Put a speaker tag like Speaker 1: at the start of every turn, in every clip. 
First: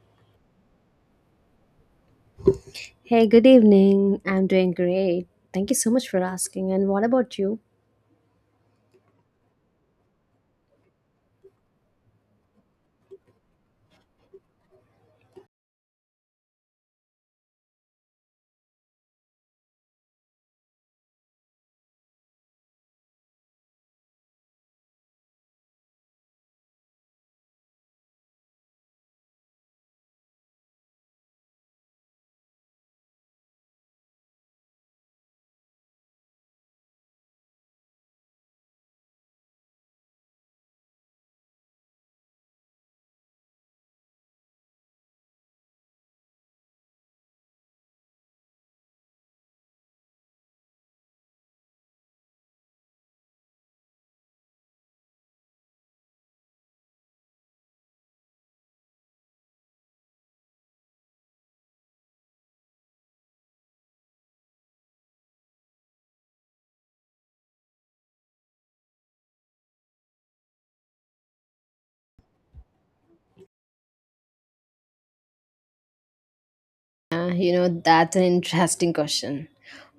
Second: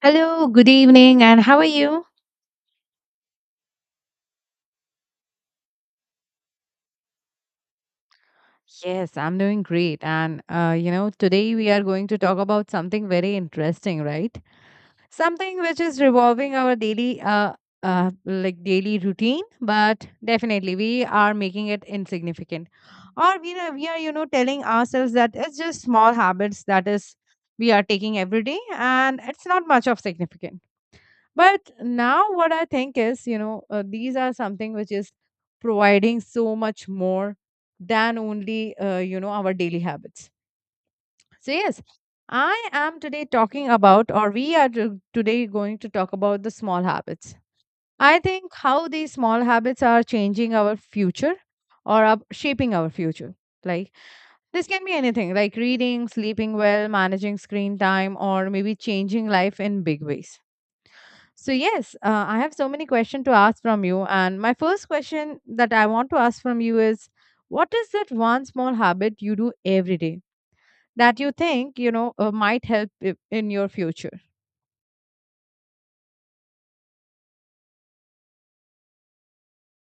Speaker 1: Hello, good evening, and how are you?
Speaker 2: Hey, good evening. I'm doing great. Thank you so much for asking. And what about you?
Speaker 1: Yes, I'm doing great. And today we are going to talk about something very interesting, right? Something which is revolving our like daily routine, but definitely we are making it insignificant. Or we are telling ourselves that it's just small habits that is we are taking every day and it's not much of significant. But now, what I think is, these are something which is providing so much more than only, our daily habits. So, yes, I am today talking about, or today going to talk about the small habits. I think how these small habits are changing our future or up shaping our future. Like, this can be anything like reading, sleeping well, managing screen time, or maybe changing life in big ways. So yes, I have so many questions to ask from you, and my first question that I want to ask from you is, what is that one small habit you do every day that you think might help in your future?
Speaker 2: That's an interesting question.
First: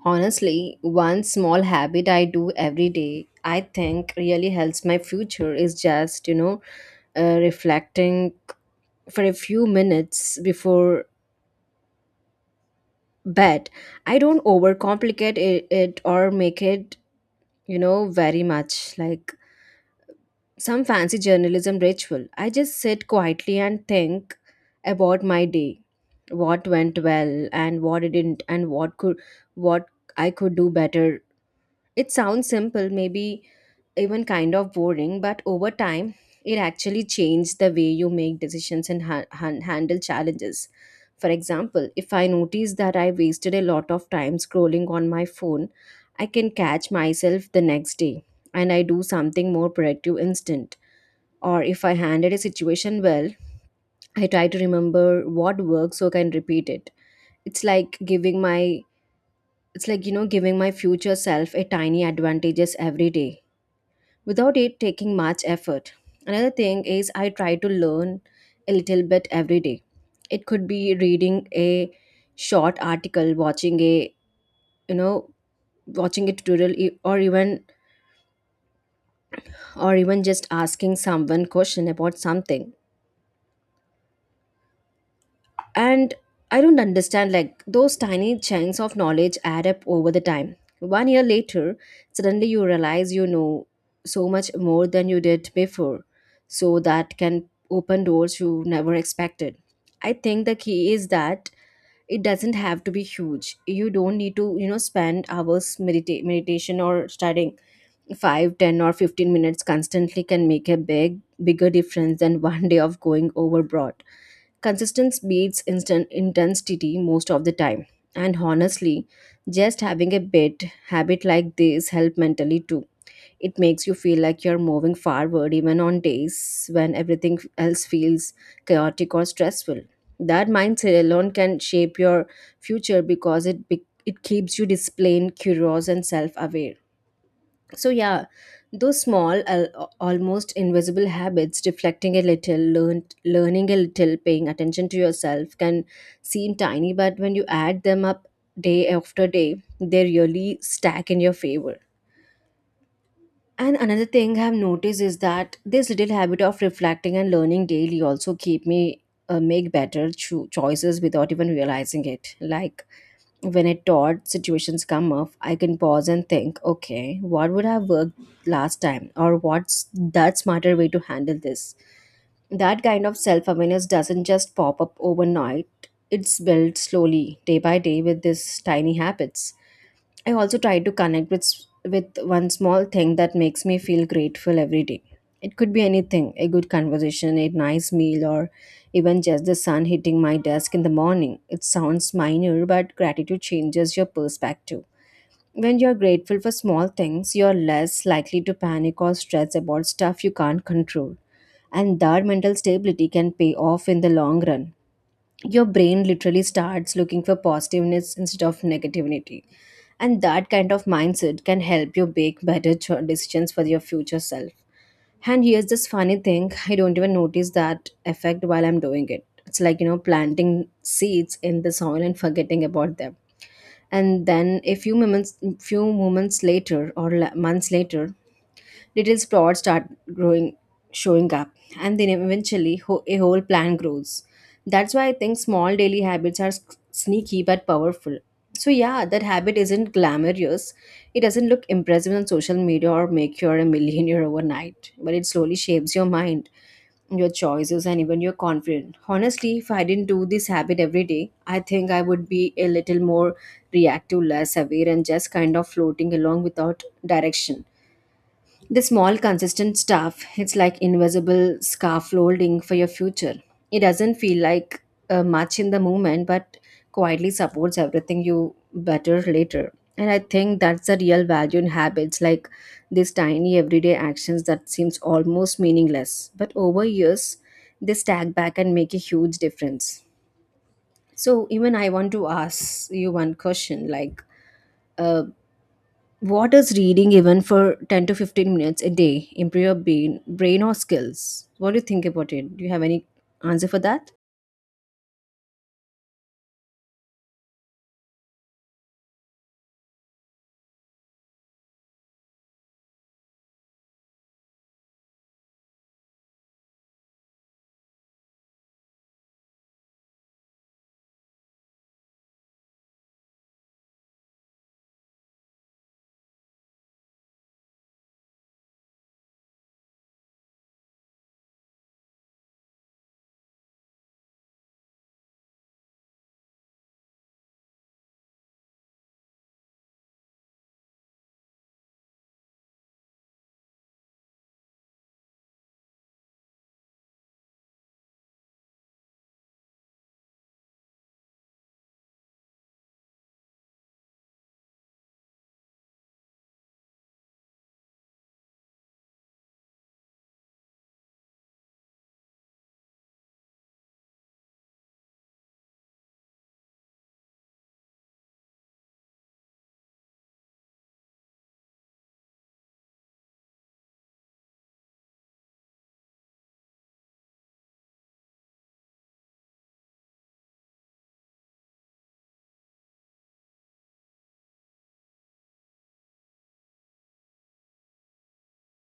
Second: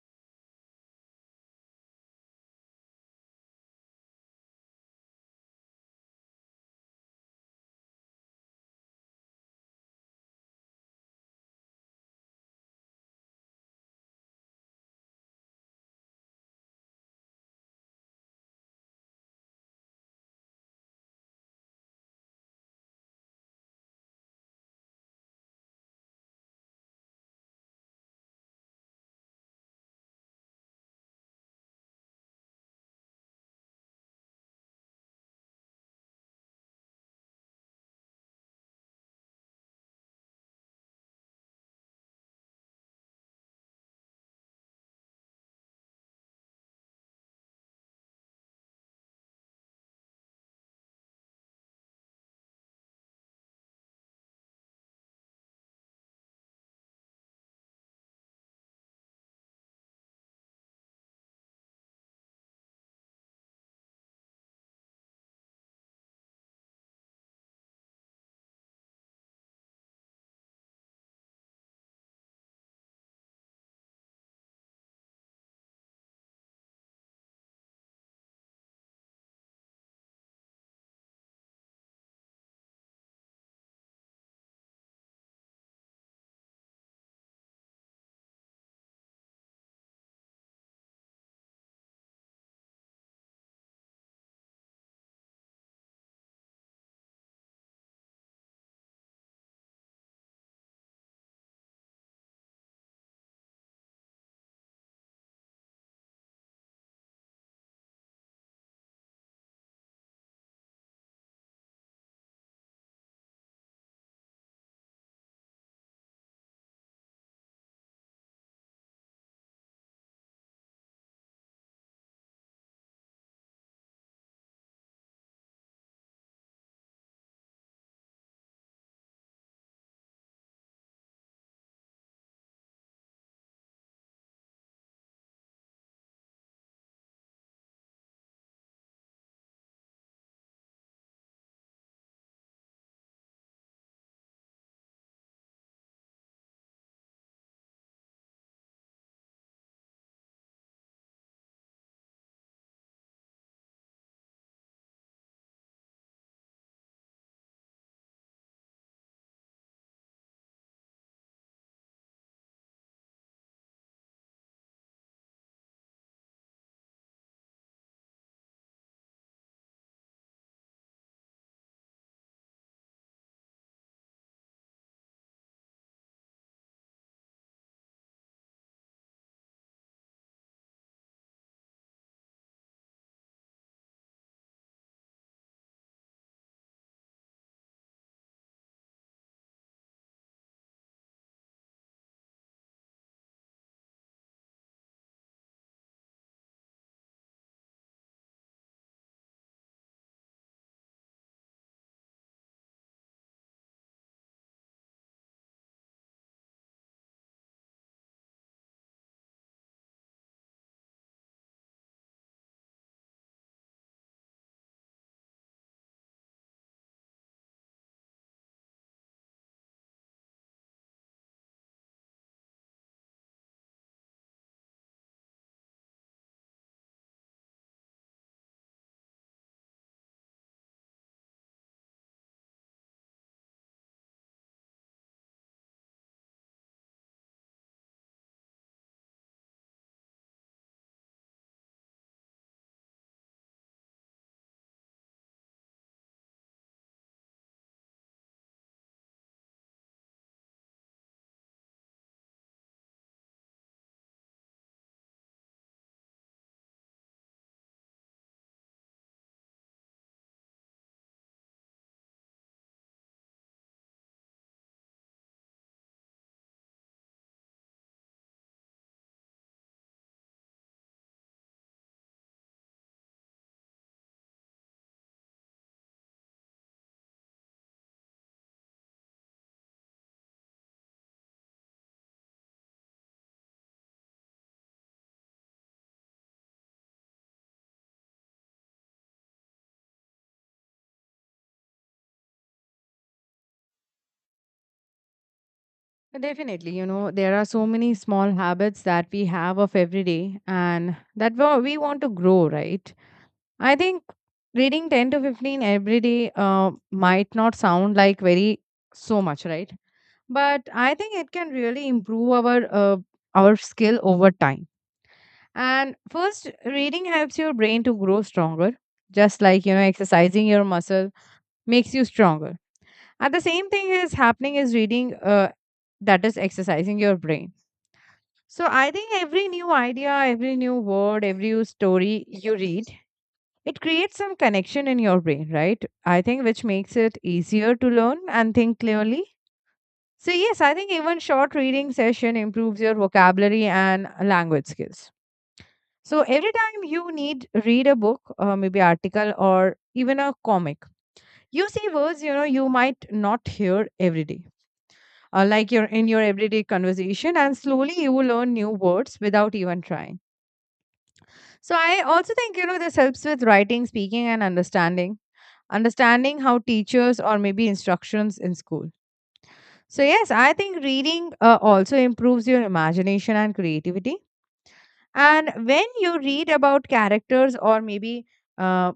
Speaker 2: Honestly, one small habit I do every day, I think really helps my future is just, reflecting for a few minutes before bed. I don't overcomplicate it or make it, you know, very much. Like, some fancy journalism ritual. I just sit quietly and think about my day, what went well and what didn't, and what I could do better. It sounds simple, maybe even kind of boring, but over time, it actually changed the way you make decisions and handle challenges. For example, if I notice that I wasted a lot of time scrolling on my phone, I can catch myself the next day and I do something more productive instant, or if I handled a situation well, I try to remember what worked so I can repeat it. It's like giving my it's like, you know, giving my future self a tiny advantages every day without it taking much effort. Another thing is I try to learn a little bit every day. It could be reading a short article, watching a you know watching a tutorial or even just asking someone question about something. And I don't understand, like, those tiny chunks of knowledge add up over the time. One year later, suddenly you realize you know so much more than you did before. So that can open doors you never expected. I think the key is that it doesn't have to be huge. You don't need to, you know, spend hours meditation or studying. Five, ten, or 15 minutes constantly can make a bigger difference than one day of going overboard. Consistency beats instant intensity most of the time. And honestly, just having a bit habit like this help mentally too. It makes you feel like you're moving forward even on days when everything else feels chaotic or stressful. That mindset alone can shape your future because it keeps you disciplined, curious, and self-aware. So, yeah, those small, almost invisible habits, reflecting a little, learning a little, paying attention to yourself can seem tiny, but when you add them up day after day, they really stack in your favor. And another thing I've noticed is that this little habit of reflecting and learning daily also keep me, make better choices without even realizing it. Like when it taught situations come up, I can pause and think, okay, what would have worked last time? Or what's that smarter way to handle this? That kind of self awareness doesn't just pop up overnight, it's built slowly, day by day, with these tiny habits. I also try to connect with one small thing that makes me feel grateful every day. It could be anything, a good conversation, a nice meal, or even just the sun hitting my desk in the morning. It sounds minor, but gratitude changes your perspective. When you're grateful for small things, you're less likely to panic or stress about stuff you can't control. And that mental stability can pay off in the long run. Your brain literally starts looking for positiveness instead of negativity. And that kind of mindset can help you make better decisions for your future self. And here's this funny thing, I don't even notice that effect while I'm doing it. It's like, you know, planting seeds in the soil and forgetting about them. And then few moments later or months later, little sprouts start growing, showing up, and then eventually a whole plant grows. That's why I think small daily habits are sneaky but powerful. So, yeah, that habit isn't glamorous. It doesn't look impressive on social media or make you a millionaire overnight, but it slowly shapes your mind, your choices, and even your confidence. Honestly, if I didn't do this habit every day, I think I would be a little more reactive, less aware, and just kind of floating along without direction. The small, consistent stuff, it's like invisible scaffolding for your future. It doesn't feel like much in the moment, but quietly supports everything you better later. And I think that's the real value in habits, like these tiny everyday actions that seems almost meaningless, but over years they stack back and make a huge difference. So even I want to ask you one question, like uh, what is reading even for 10 to 15 minutes a day improve your brain or skills? What do you think about it? Do you have any answer for that?
Speaker 1: Definitely, you know, there are so many small habits that we have of every day, and that we want to grow, right? I think reading 10 to 15 every day might not sound like very so much, right? But I think it can really improve our skill over time. And first, reading helps your brain to grow stronger, just like, you know, exercising your muscle makes you stronger. And the same thing is happening is reading, that is exercising your brain. So I think every new idea, every new word, every new story you read, it creates some connection in your brain, right? I think which makes it easier to learn and think clearly. So, yes, I think even short reading session improves your vocabulary and language skills. So, every time you need read a book, maybe article or even a comic, you see words you know you might not hear every day, like you're in your everyday conversation, and slowly you will learn new words without even trying. So, I also think, you know, this helps with writing, speaking, and understanding. Understanding how teachers or maybe instructions in school. So, yes, I think reading also improves your imagination and creativity. And when you read about characters or maybe uh,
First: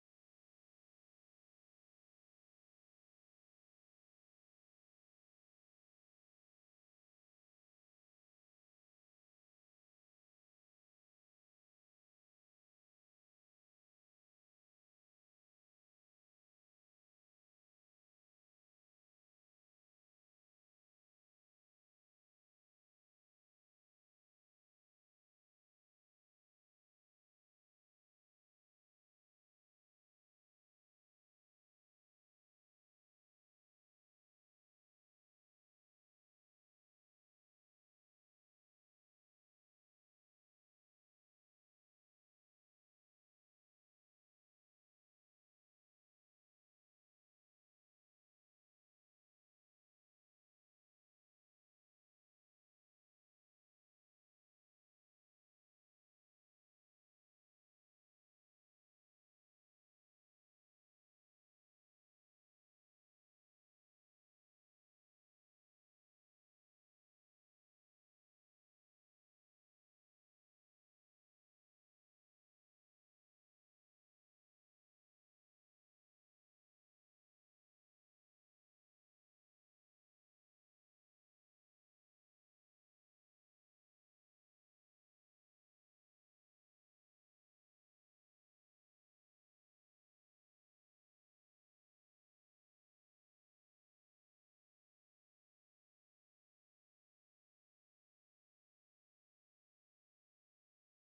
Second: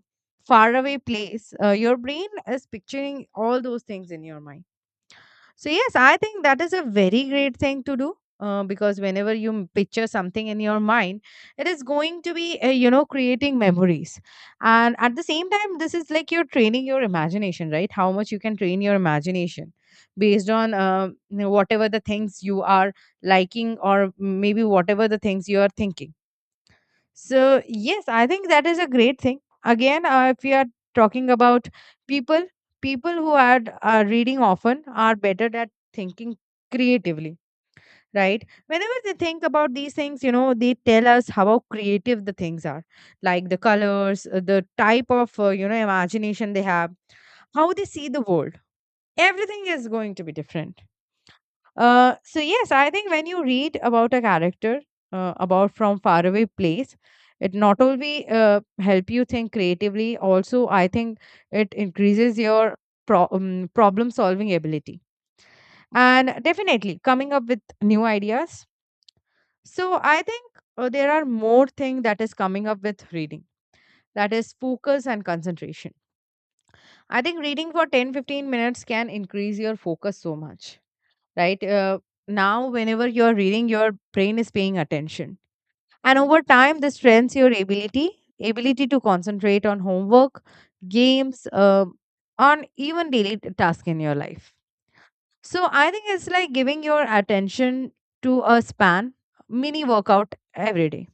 Speaker 1: faraway place, your brain is picturing all those things in your mind. So, yes, I think that is a very great thing to do. Because whenever you picture something in your mind, it is going to be, creating memories. And at the same time, this is like you're training your imagination, right? How much you can train your imagination based on whatever the things you are liking or maybe whatever the things you are thinking. So, yes, I think that is a great thing. Again, if we are talking about people, people who are reading often are better at thinking creatively, right? Whenever they think about these things, you know, they tell us how creative the things are, like the colors, the type of, imagination they have, how they see the world. Everything is going to be different. So yes, I think when you read about a character about from faraway place, it not only help you think creatively, also I think it increases your problem solving ability and definitely coming up with new ideas. So I think there are more thing that is coming up with reading, that is focus and concentration. I think reading for 10 15 minutes can increase your focus so much, right? Now, whenever you're reading, your brain is paying attention. And over time, this strengthens your ability to concentrate on homework, games, on even daily task in your life. So I think it's like giving your attention to a span mini workout every day.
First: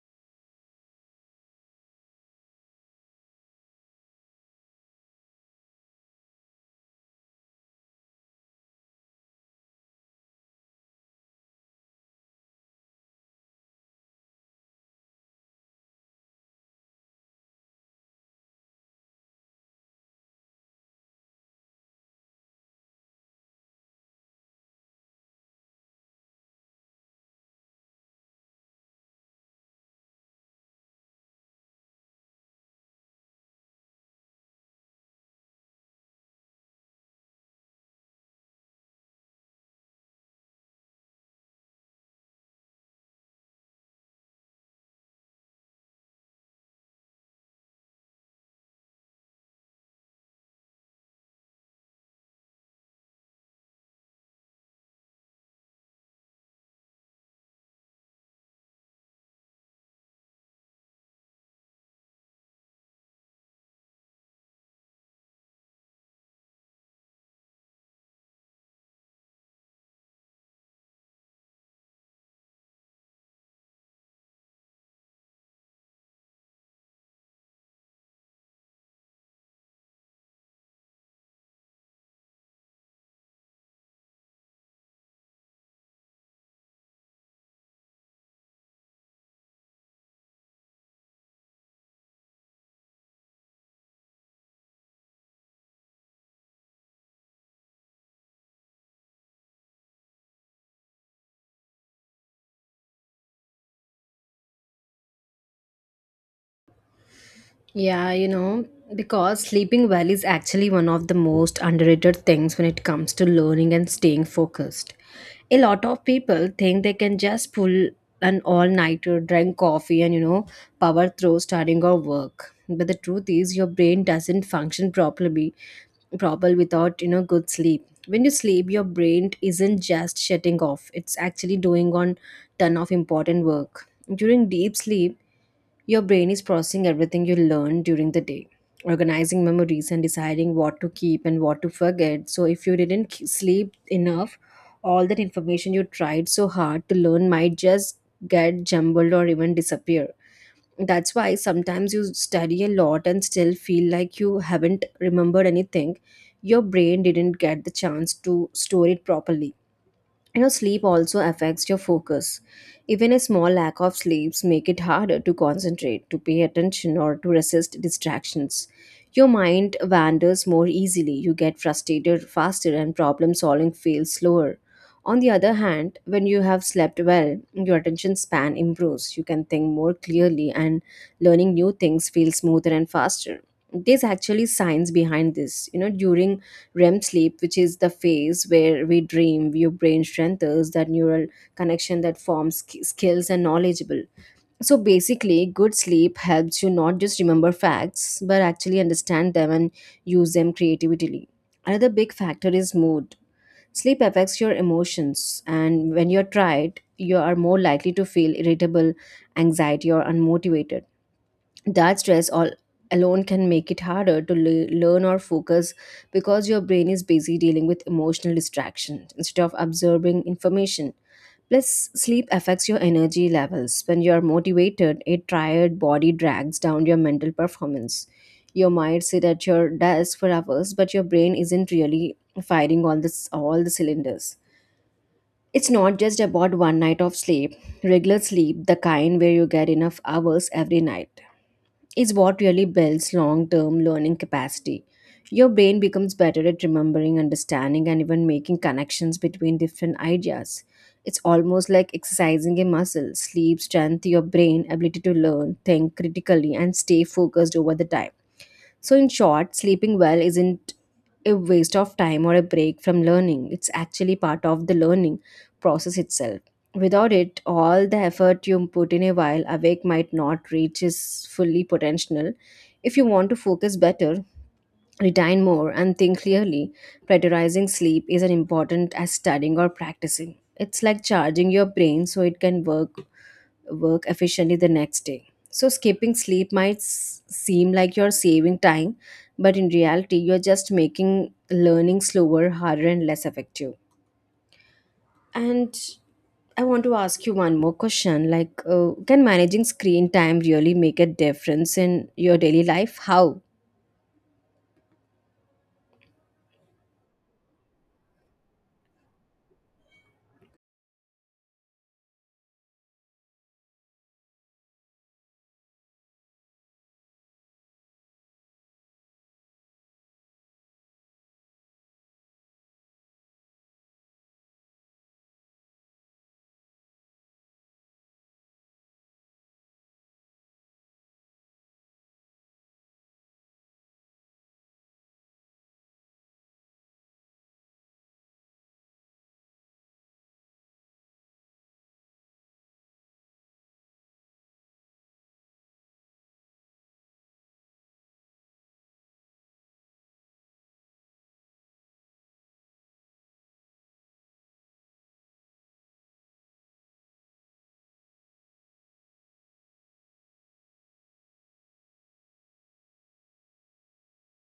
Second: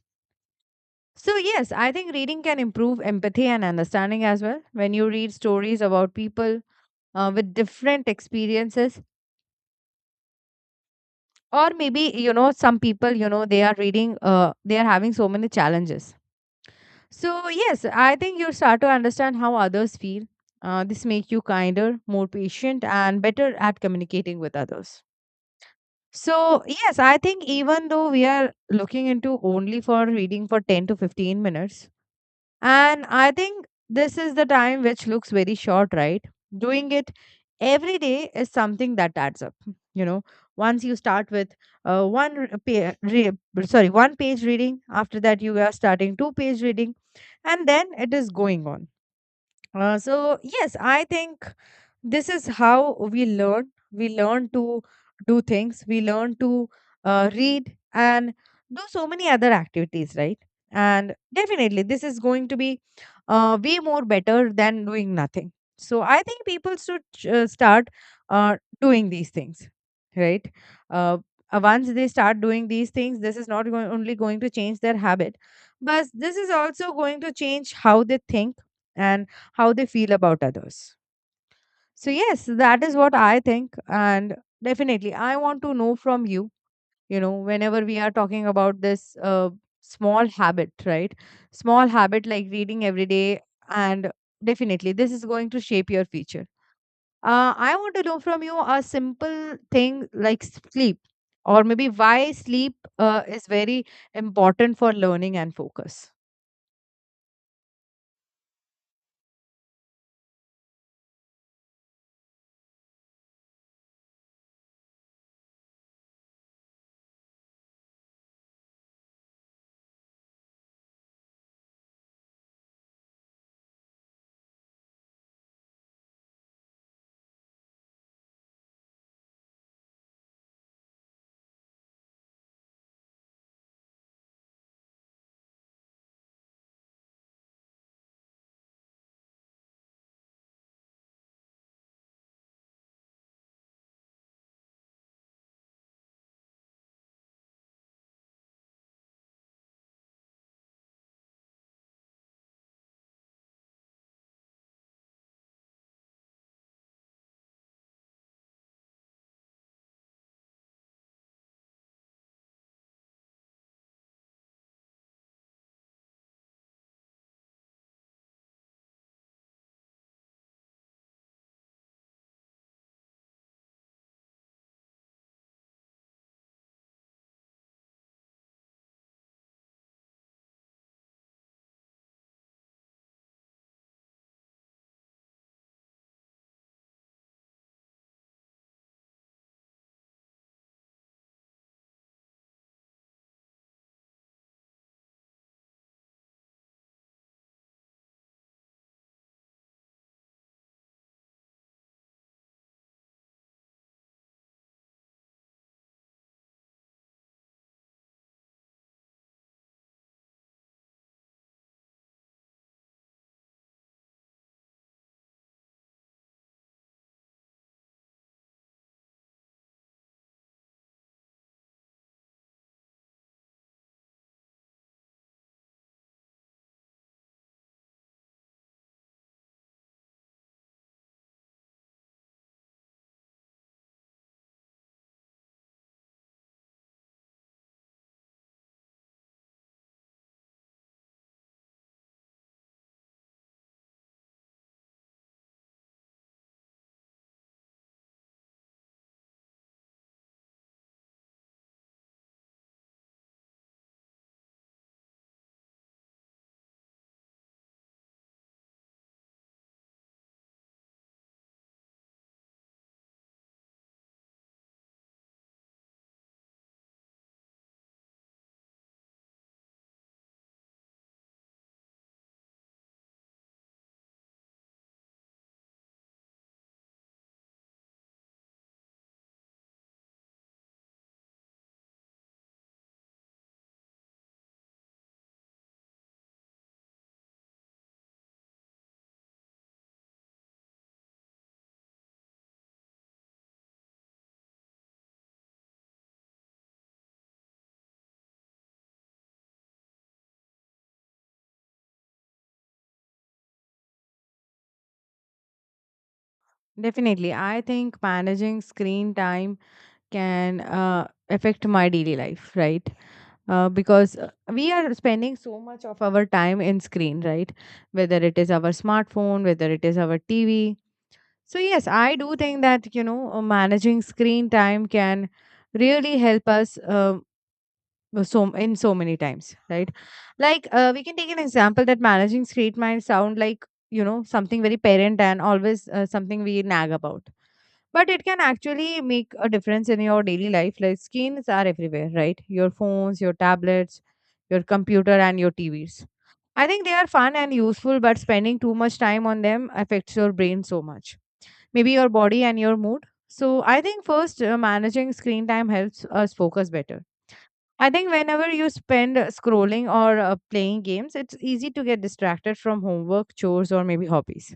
Speaker 1: So, yes, I think reading can improve empathy and understanding as well. When you read stories about people, with different experiences, or maybe, you know, some people, you know, they are reading, they are having so many challenges. So yes, I think you start to understand how others feel. This make you kinder, more patient, and better at communicating with others. So yes, I think even though we are looking into only for reading for 10 to 15 minutes. And I think this is the time which looks very short, right? Doing it every day is something that adds up. You know, once you start with one re- pa- re- sorry, one page reading, after that you are starting two-page reading, and then it is going on. So yes, I think this is how we learn to do things, we learn to read and do so many other activities, right? And definitely this is going to be way more better than doing nothing. So I think people should start doing these things, right. uh, Once they start doing these things, this is not going, only going to change their habit, but this is also going to change how they think and how they feel about others. So, yes, that is what I think. And definitely, I want to know from you, you know, whenever we are talking about this small habit, right? Small habit like reading every day. And definitely, this is going to shape your future. I want to know from you a simple thing like sleep, or maybe why sleep is very important for learning and focus.
Speaker 2: Yeah, you know, because sleeping well is actually one of the most underrated things when it comes to learning and staying focused. A lot of people think they can just pull an all nighter, drink coffee, and you know, power through studying or work. But the truth is, your brain doesn't function properly trouble without, you know, good sleep. When you sleep your brain isn't just shutting off, it's actually doing on ton of important work during deep sleep. Your brain is processing everything you learned during the day, organizing memories and deciding what to keep and what to forget. So if you didn't sleep enough, all that information you tried so hard to learn might just get jumbled or even disappear. That's why sometimes you study a lot and still feel like you haven't remembered anything. Your brain didn't get the chance to store it properly. You know, sleep also affects your focus. Even a small lack of sleeps make it harder to concentrate, to pay attention, or to resist distractions. Your mind wanders more easily, you get frustrated faster, and problem solving feels slower. On the other hand, when you have slept well, your attention span improves, you can think more clearly, and learning new things feels smoother and faster. There's actually science behind this, you know, during REM sleep, which is the phase where we dream, your brain strengthens that neural connection that forms skills and knowledgeable. So basically, good sleep helps you not just remember facts, but actually understand them and use them creatively. Another big factor is mood. Sleep affects your emotions, and when you're tired, you are more likely to feel irritable, anxiety, or unmotivated. That stress all alone can make it harder to learn or focus, because your brain is busy dealing with emotional distractions instead of absorbing information. Plus, sleep affects your energy levels. When you are motivated, a tired body drags down your mental performance. You might sit at your desk for hours but your brain isn't really firing all the cylinders. It's not just about one night of sleep. Regular sleep, the kind where you get enough hours every night, is what really builds long term learning capacity. Your brain becomes better at remembering, understanding, and even making connections between different ideas. It's almost like exercising a muscle. Sleep, strength, your brain, ability to learn, think critically, and stay focused over the time. So, in short, sleeping well isn't a waste of time or a break from learning. It's actually part of the learning process itself. Without it, all the effort you put in a while awake might not reach its fully potential. If you want to focus better, retain more, and think clearly, prioritizing sleep is as important as studying or practicing. It's like charging your brain so it can work efficiently the next day. So, skipping sleep might seem like you're saving time, but in reality, you're just making learning slower, harder, and less effective. And I want to ask you one more question like, can managing screen time really make a difference in your daily life? How?
Speaker 1: Definitely, I think managing screen time can affect my daily life, right? Because we are spending so much of our time in screen, right? Whether it is our smartphone, whether it is our TV. So yes, I do think that, you know, managing screen time can really help us, so in so many times, right? Like, we can take an example that managing screen might sound like, you know, something very parent and always, something we nag about, but it can actually make a difference in your daily life. Like screens are everywhere, right? Your phones, your tablets, your computer, and your TVs. I think they are fun and useful, but spending too much time on them affects your brain so much, maybe your body and your mood. So I think first, managing screen time helps us focus better. I think whenever you spend scrolling or playing games, it's easy to get distracted from homework, chores, or maybe hobbies.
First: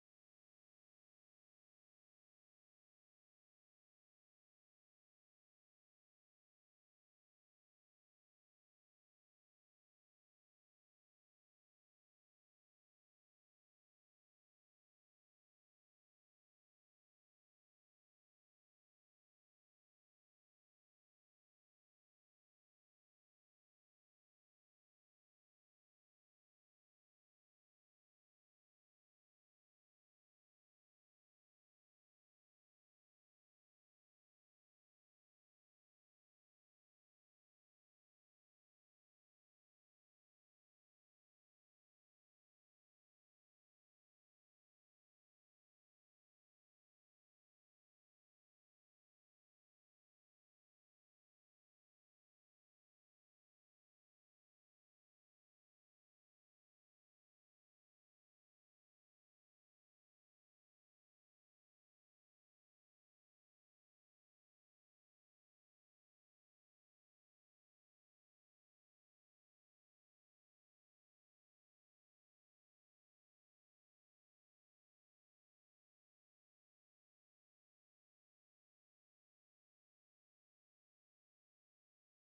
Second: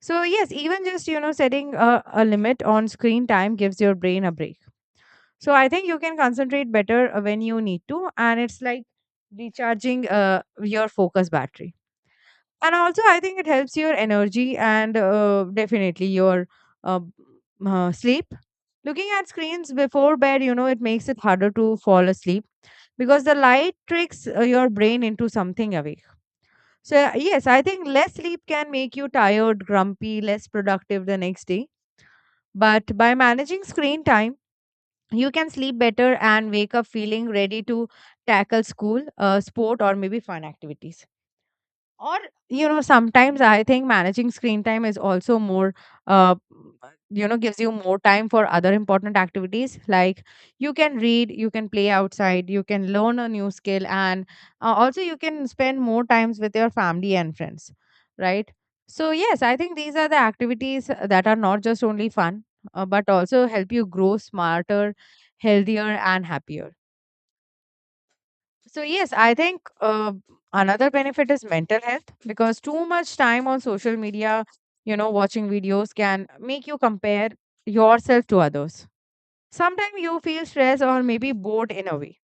Speaker 1: So, yes, even just, you know, setting a limit on screen time gives your brain a break. So, I think you can concentrate better when you need to. And it's like recharging your focus battery. And also, I think it helps your energy and, definitely your uh, sleep. Looking at screens before bed, you know, it makes it harder to fall asleep because the light tricks your brain into something awake. So, yes, I think less sleep can make you tired, grumpy, less productive the next day. But by managing screen time, you can sleep better and wake up feeling ready to tackle school, sport, or maybe fun activities. Or, you know, sometimes I think managing screen time is also more, uh, gives you more time for other important activities. Like you can read, you can play outside, you can learn a new skill, and, also you can spend more times with your family and friends, right? So yes, I think these are the activities that are not just only fun, but also help you grow smarter, healthier, and happier. So, yes, I think, another benefit is mental health, because too much time on social media, you know, watching videos can make you compare yourself to others. Sometimes you feel stressed or maybe bored in a way,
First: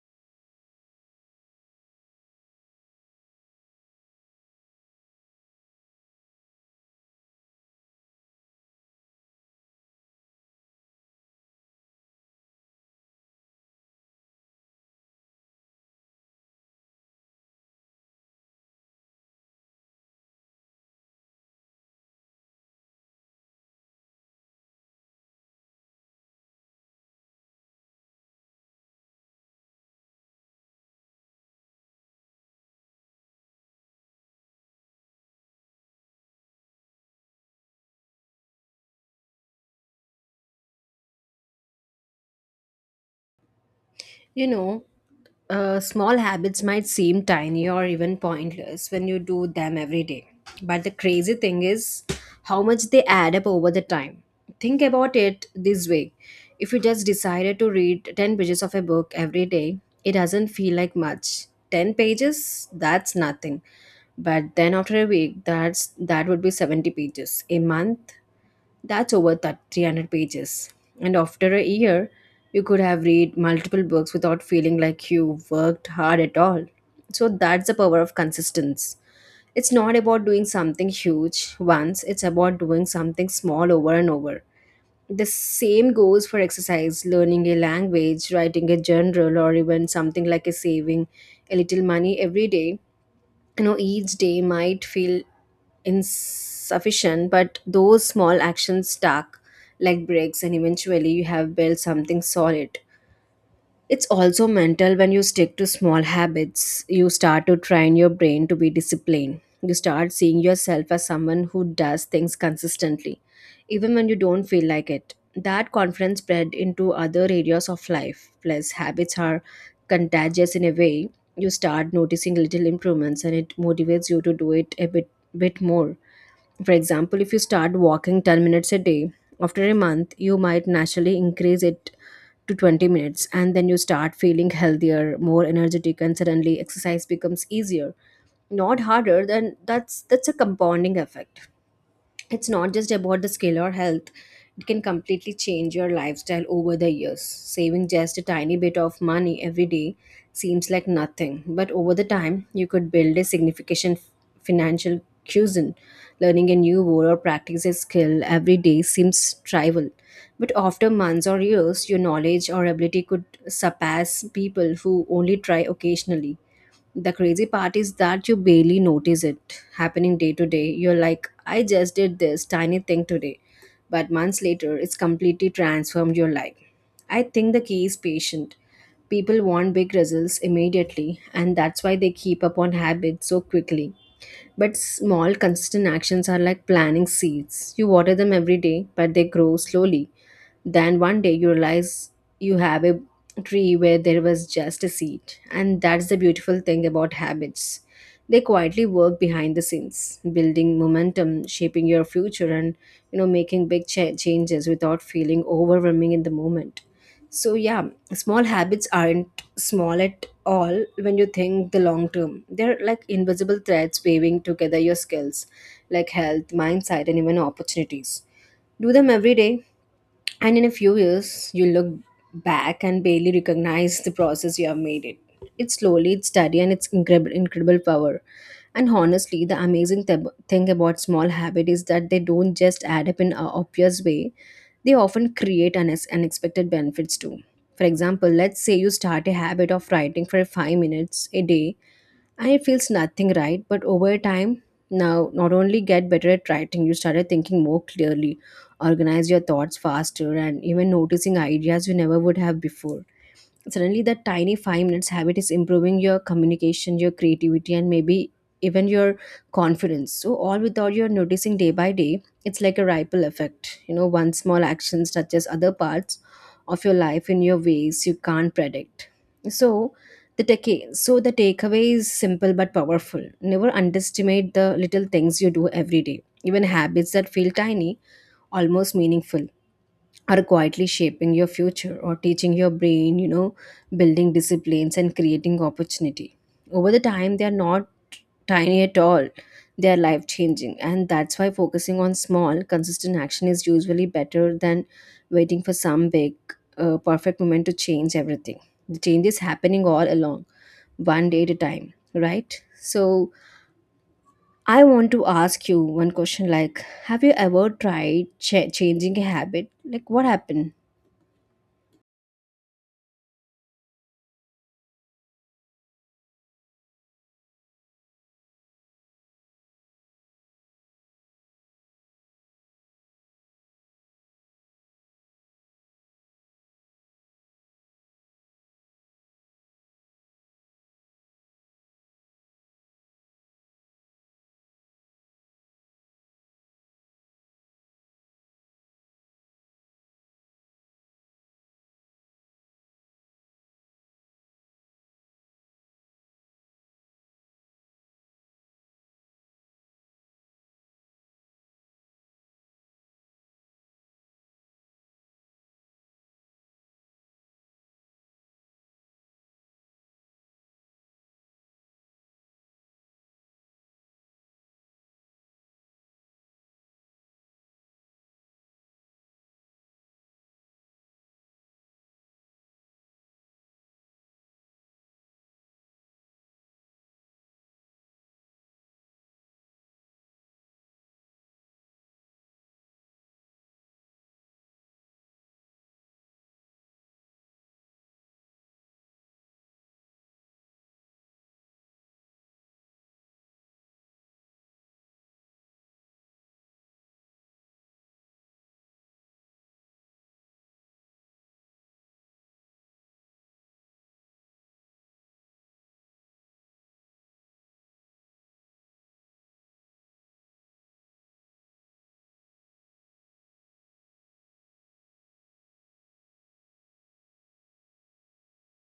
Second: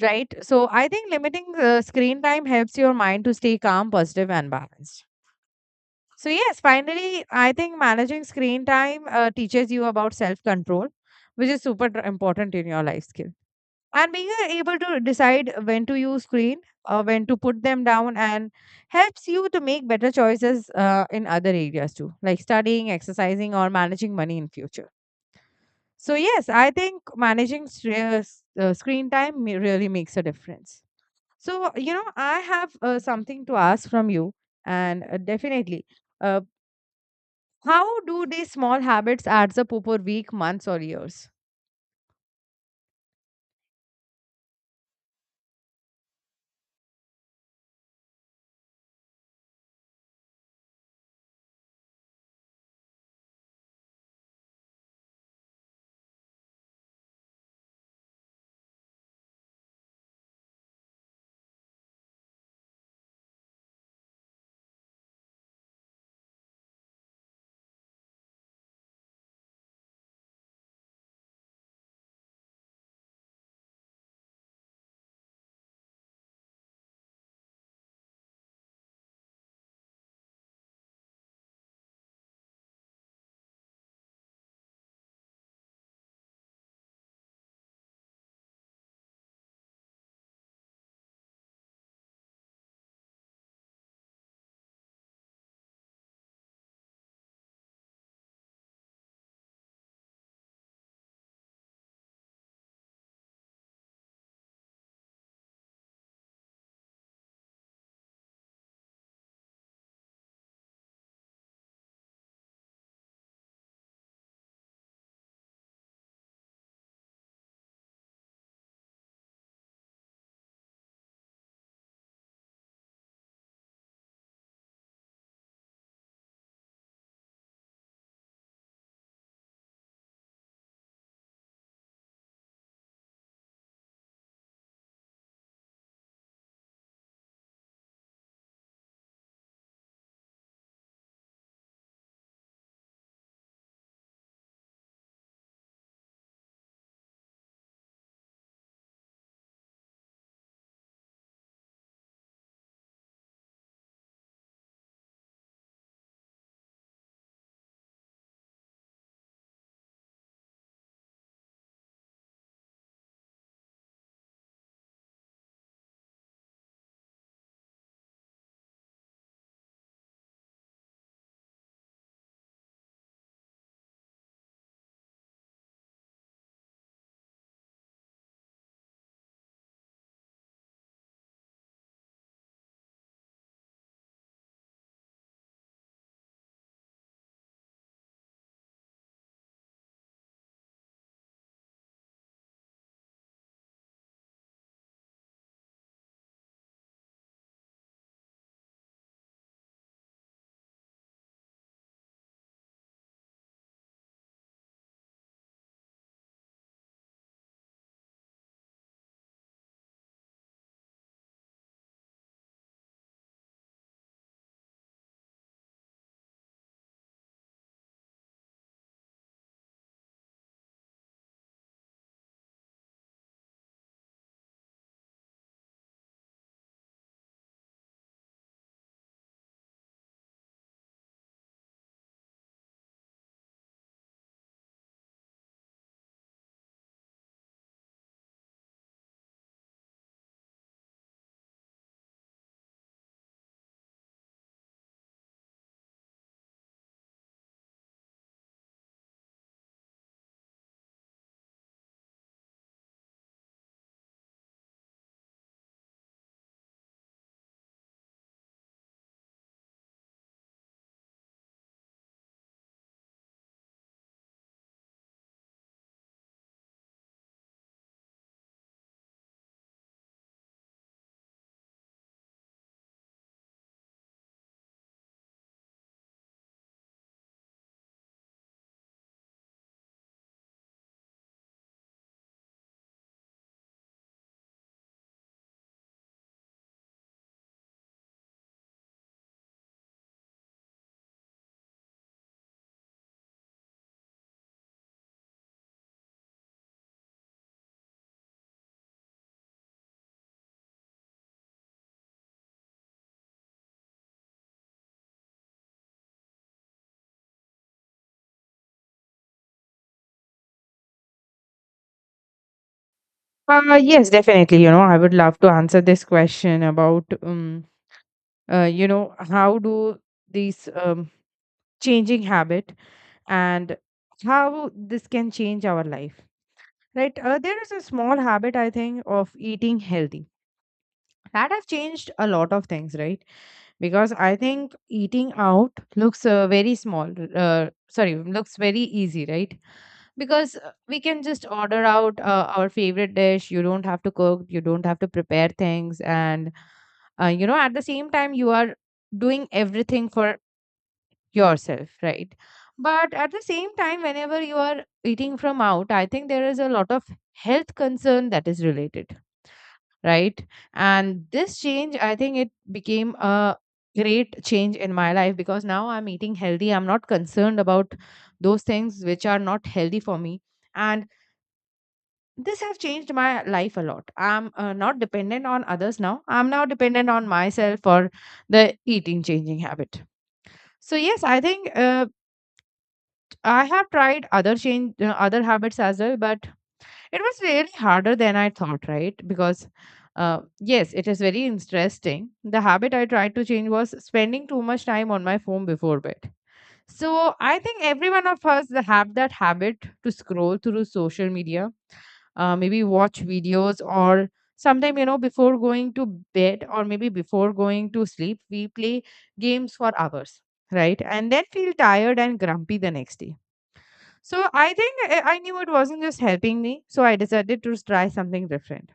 Speaker 1: right? So, I think limiting the screen time helps your mind to stay calm, positive, and balanced. So, yes, finally, I think managing screen time teaches you about self control, which is super important in your life skill. And being able to decide when to use screen or when to put them down and helps you to make better choices in other areas too, like studying, exercising, or managing money in future. So yes, I think managing screen time really makes a difference. So you know, I have something to ask from you, and definitely, uh, how do these small habits adds up over week, months, or years?
Speaker 2: You know, small habits might seem tiny or even pointless when you do them every day. But the crazy thing is how much they add up over the time. Think about it this way, if you just decided to read 10 pages of a book every day, it doesn't feel like much. 10 pages, that's nothing. But then after a week, that would be 70 pages. A month, that's over that 300 pages. And after a year, you could have read multiple books without feeling like you worked hard at all. So that's the power of consistency. It's not about doing something huge once, it's about doing something small over and over. The same goes for exercise, learning a language, writing a journal, or even something like a saving a little money every day. You know, each day might feel insufficient, but those small actions stack like bricks and eventually you have built something solid. It's also mental. When you stick to small habits, you start to train your brain to be disciplined. You start seeing yourself as someone who does things consistently, even when you don't feel like it. That confidence spread into other areas of life. Plus, habits are contagious in a way. You start noticing little improvements and it motivates you to do it a bit more. For example, if you start walking 10 minutes a day, after a month, you might naturally increase it to 20 minutes, and then you start feeling healthier, more energetic, and suddenly exercise becomes easier, not harder. Then that's a compounding effect. It's not just about the skill or health; it can completely change your lifestyle over the years. Saving just a tiny bit of money every day seems like nothing, but over the time you could build a significant financial cushion. Learning a new word or practice a skill every day seems trivial, but after months or years your knowledge or ability could surpass people who only try occasionally. The crazy part is that you barely notice it happening day to day. You're like, I just did this tiny thing today. But months later, it's completely transformed your life. I think the key is patient. People want big results immediately, and that's why they keep up on habits so quickly. But small, consistent actions are like planting seeds. You water them every day, but they grow slowly. Then one day you realize you have a tree where there was just a seed. And that's the beautiful thing about habits. They quietly work behind the scenes, building momentum, shaping your future, and you know making big changes without feeling overwhelming in the moment. So yeah, small habits aren't small at all when you think the long term. They're like invisible threads weaving together your skills, like health, mindset, and even opportunities. Do them every day, and in a few years, you look back and barely recognize the process you have made it. It's slowly, it's steady, and it's incredible, incredible power. And honestly, the amazing thing about small habit is that they don't just add up in an obvious way. They often create unexpected benefits too. For example, let's say you start a habit of writing for 5 minutes a day, and it feels nothing, right, but over time, now not only get better at writing, you started thinking more clearly, organize your thoughts faster, and even noticing ideas you never would have before. Suddenly that tiny 5 minutes habit is improving your communication, your creativity, and maybe even your confidence, so all without your noticing day by day. It's like a ripple effect, you know, one small action touches other parts of your life in your ways you can't predict. So the take so the takeaway is simple but powerful. Never underestimate the little things you do every day. Even habits that feel tiny, almost meaningful, are quietly shaping your future or teaching your brain, building disciplines and creating opportunity. Over the time, they are not tiny at all. They are life changing. And that's why focusing on small, consistent action is usually better than waiting for some big, perfect moment to change everything. The change is happening all along, one day at a time, right? So, I want to ask you one question like, have you ever tried changing a habit? Like, what happened?
Speaker 1: Yes, definitely. You know, I would love to answer this question about, how do these changing habit and how this can change our life, right? There is a small habit, I think, of eating healthy that have changed a lot of things, right? Because I think eating out looks very small. Sorry, looks very easy, right? Because we can just order out our favorite dish. You don't have to cook. You don't have to prepare things, and you know, at the same time, you are doing everything for yourself, right? But at the same time, whenever you are eating from out, I think there is a lot of health concern that is related, right. And this change, I think it became a great change in my life because now I'm eating healthy, I'm not concerned about those things which are not healthy for me. And this have changed my life a lot. I'm not dependent on others now. I'm now dependent on myself for the eating changing habit. So yes, I think I have tried other habits as well, but it was really harder than I thought, right? Because, yes, it is very interesting. The habit I tried to change was spending too much time on my phone before bed. So I think every one of us that have that habit to scroll through social media, maybe watch videos, or sometime, you know, before going to bed or maybe before going to sleep, we play games for hours, right? And then feel tired and grumpy the next day. So I think I knew it wasn't just helping me, so I decided to try something different.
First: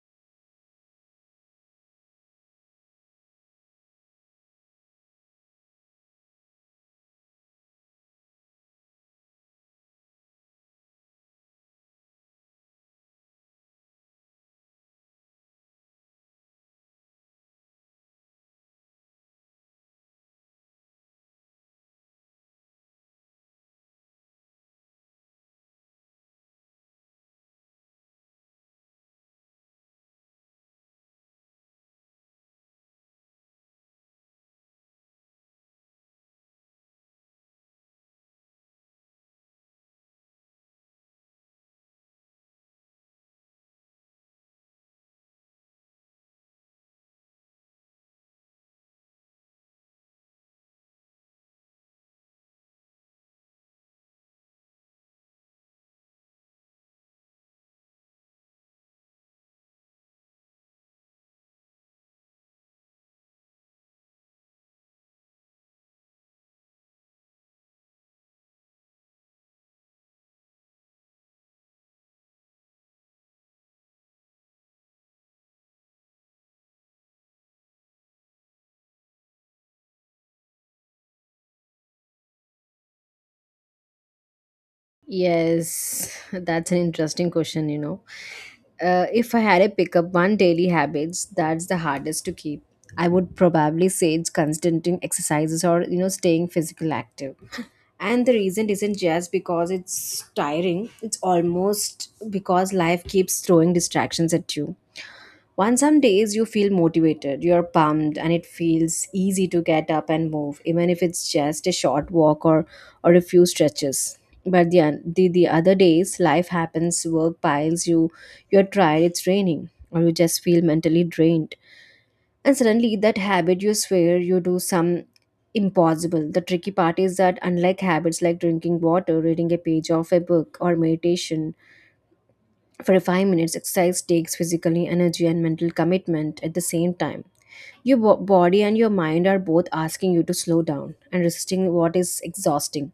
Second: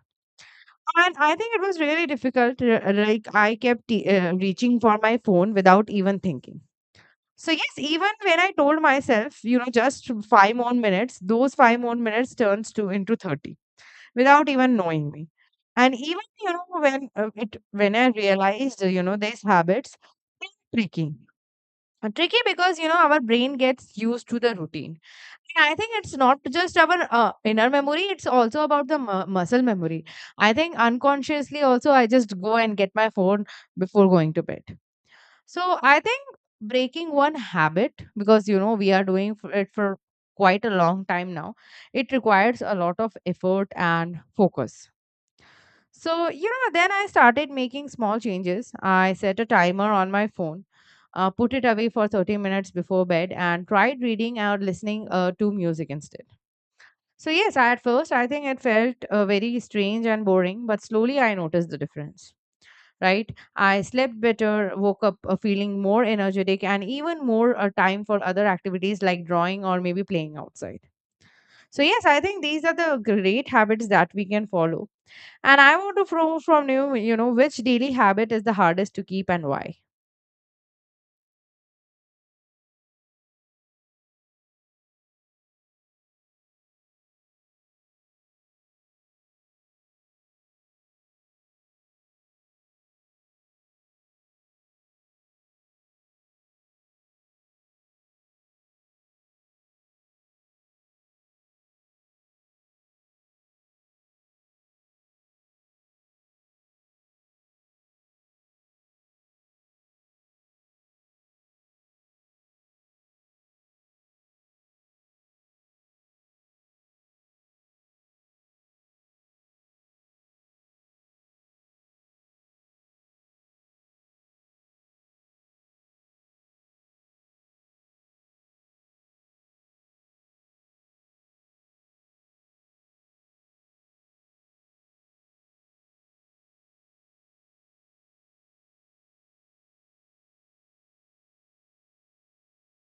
Speaker 1: And I think it was really difficult. Like I kept reaching for my phone without even thinking. So yes, even when I told myself, you know, just five more minutes, those five more minutes turns to into 30 without even knowing me. And even, you know, when it when I realized, you know, these habits, they're tricky. Tricky because, you know, our brain gets used to the routine. And I think it's not just our inner memory, it's also about the muscle memory. I think unconsciously also I just go and get my phone before going to bed. So I think breaking one habit, because you know we are doing it for quite a long time now, it requires a lot of effort and focus. So, you know, then I started making small changes. I set a timer on my phone, put it away for 30 minutes before bed, and tried reading or listening to music instead. So, yes, I- at first I think it felt very strange and boring, but slowly I noticed the difference. Right? I slept better, woke up feeling more energetic, and even more time for other activities like drawing or maybe playing outside. So, yes, I think these are the great habits that we can follow. And I want to know from you, you know, which daily habit is the hardest to keep and why?
Speaker 2: Yes, that's an interesting question, you know. If I had to pick up one daily habits, that's the hardest to keep. I would probably say it's constant exercises, or you know staying physical active. And the reason isn't just because it's tiring, it's almost because life keeps throwing distractions at you. On some days, you feel motivated, you're pumped, and it feels easy to get up and move, even if it's just a short walk, or a few stretches. But the other days, life happens, work piles you, you're tired, it's raining, or you just feel mentally drained. And suddenly, that habit you swear you do some impossible. The tricky part is that, unlike habits like drinking water, reading a page of a book, or meditation, for 5 minutes, exercise takes physical energy and mental commitment at the same time. Your body and your mind are both asking you to slow down and resisting what is exhausting.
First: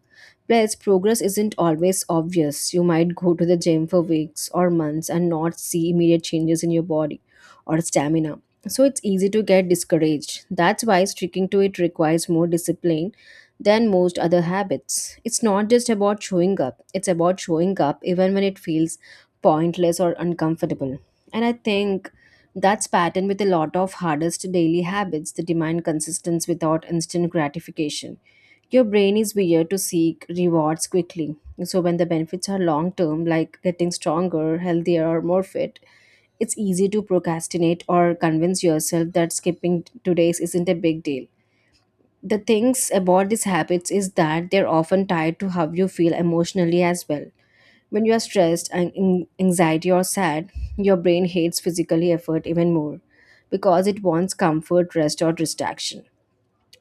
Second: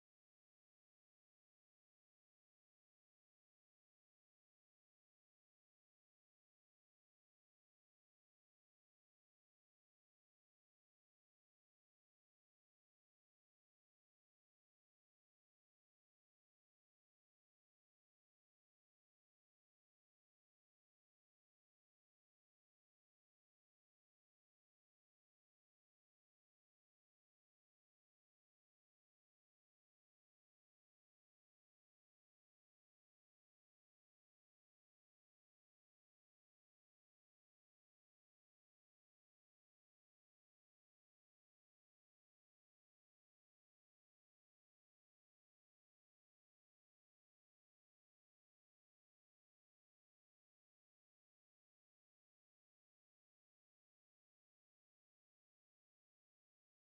Speaker 2: Plus, progress isn't always obvious. You might go to the gym for weeks or months and not see immediate changes in your body or stamina. So, it's easy to get discouraged. That's why sticking to it requires more discipline than most other habits. It's not just about showing up, it's about showing up even when it feels pointless or uncomfortable. And I think that's pattern with a lot of hardest daily habits that demand consistency without instant gratification. Your brain is wired to seek rewards quickly. So when the benefits are long term, like getting stronger, healthier, or more fit, it's easy to procrastinate or convince yourself that skipping today's isn't a big deal. The things about these habits is that they're often tied to how you feel emotionally as well. When you are stressed and in anxiety or sad, your brain hates physical effort even more because it wants comfort, rest, or distraction.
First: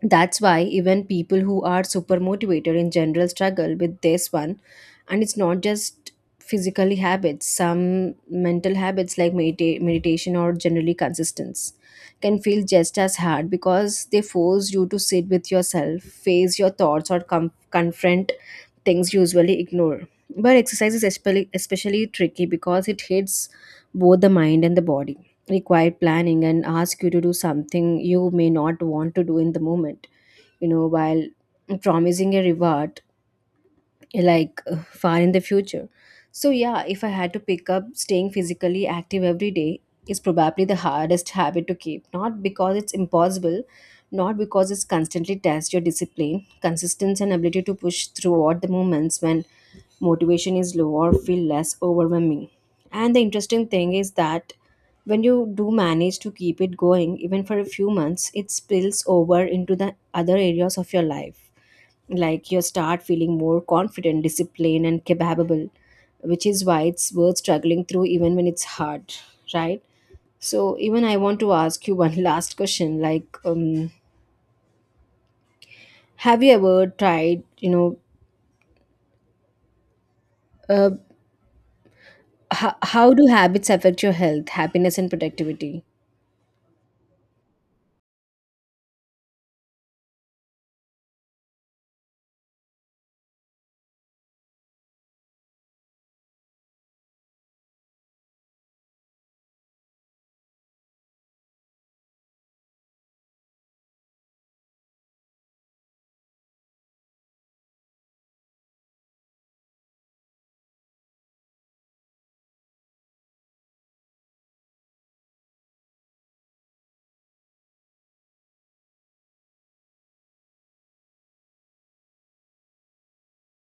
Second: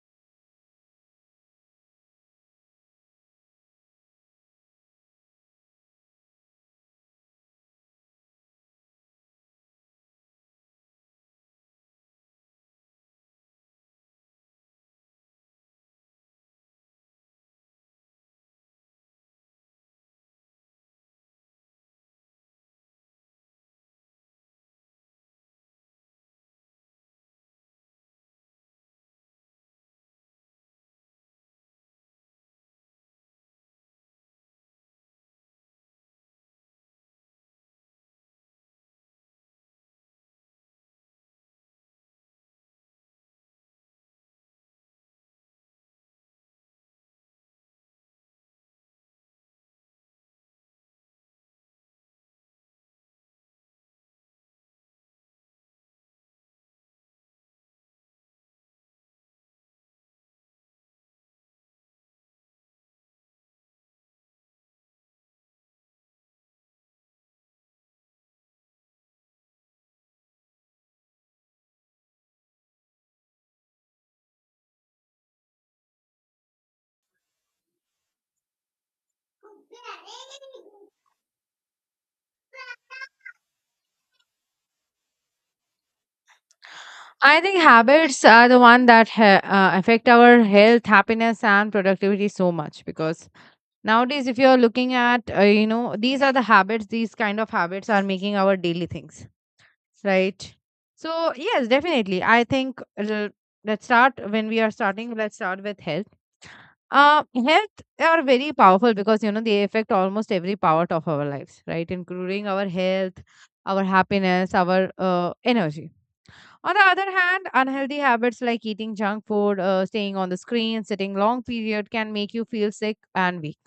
Speaker 2: That's why even people who are super motivated in general struggle with this one. And it's not just physically habits. Some mental habits like meditation or generally consistency can feel just as hard because they force you to sit with yourself, face your thoughts, or confront things you usually ignore. But exercise is especially, especially tricky because it hits both the mind and the body, require planning, and ask you to do something you may not want to do in the moment, you know, while promising a reward, like far in the future. So yeah, if I had to pick up staying physically active every day is probably the hardest habit to keep, not because it's impossible, not because it's constantly tests your discipline, consistency, and ability to push throughout the moments when motivation is low or feel less overwhelming. And the interesting thing is that when you do manage to keep it going, even for a few months, it spills over into the other areas of your life. Like you start feeling more confident, disciplined, and capable, which is why it's worth struggling through even when it's hard, right? So, even I want to ask you one last question like, have you ever tried, you know, uh, how do habits affect your health, happiness, and productivity?
Speaker 1: I think habits are the one that affect our health, happiness, and productivity so much because nowadays, if you're looking at, you know, these are the habits, these kind of habits are making our daily things, right? So, yes, definitely. I think let's start with health. Health are very powerful because you know they affect almost every part of our lives, right? Including our health, our happiness, our energy. On the other hand, unhealthy habits like eating junk food, staying on the screen, sitting long period can make you feel sick and weak.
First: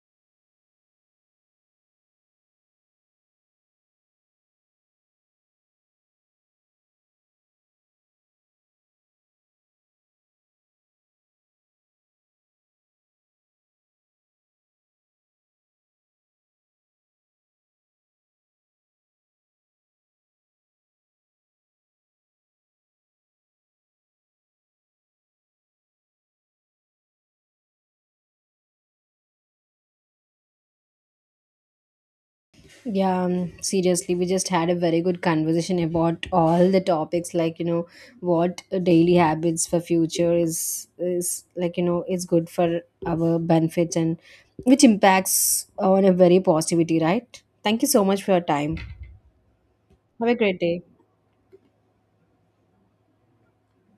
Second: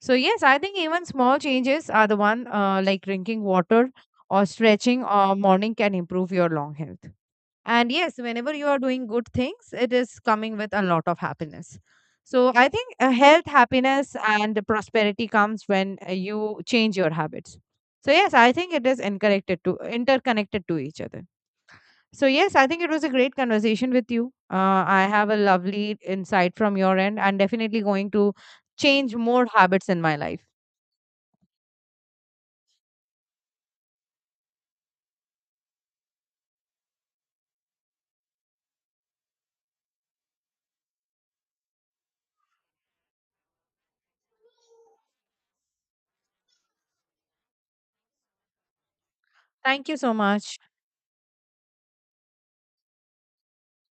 Speaker 1: So yes, I think even small changes are the one, like drinking water or stretching or morning, can improve your long health. And yes, whenever you are doing good things, it is coming with a lot of happiness. So I think health, happiness, and prosperity comes when you change your habits. So yes, I think it is interconnected to each other. So, yes, I think it was a great conversation with you. I have a lovely insight from your end and definitely going to change more habits in my life.
Speaker 2: Yeah, seriously, we just had a very good conversation about all the topics, like you know, what daily habits for future is like you know is good for our benefits and which impacts on a very positivity, right? Thank you so much for your time.
Speaker 1: Thank you so
Speaker 2: Have a great
Speaker 1: much.
Speaker 2: day.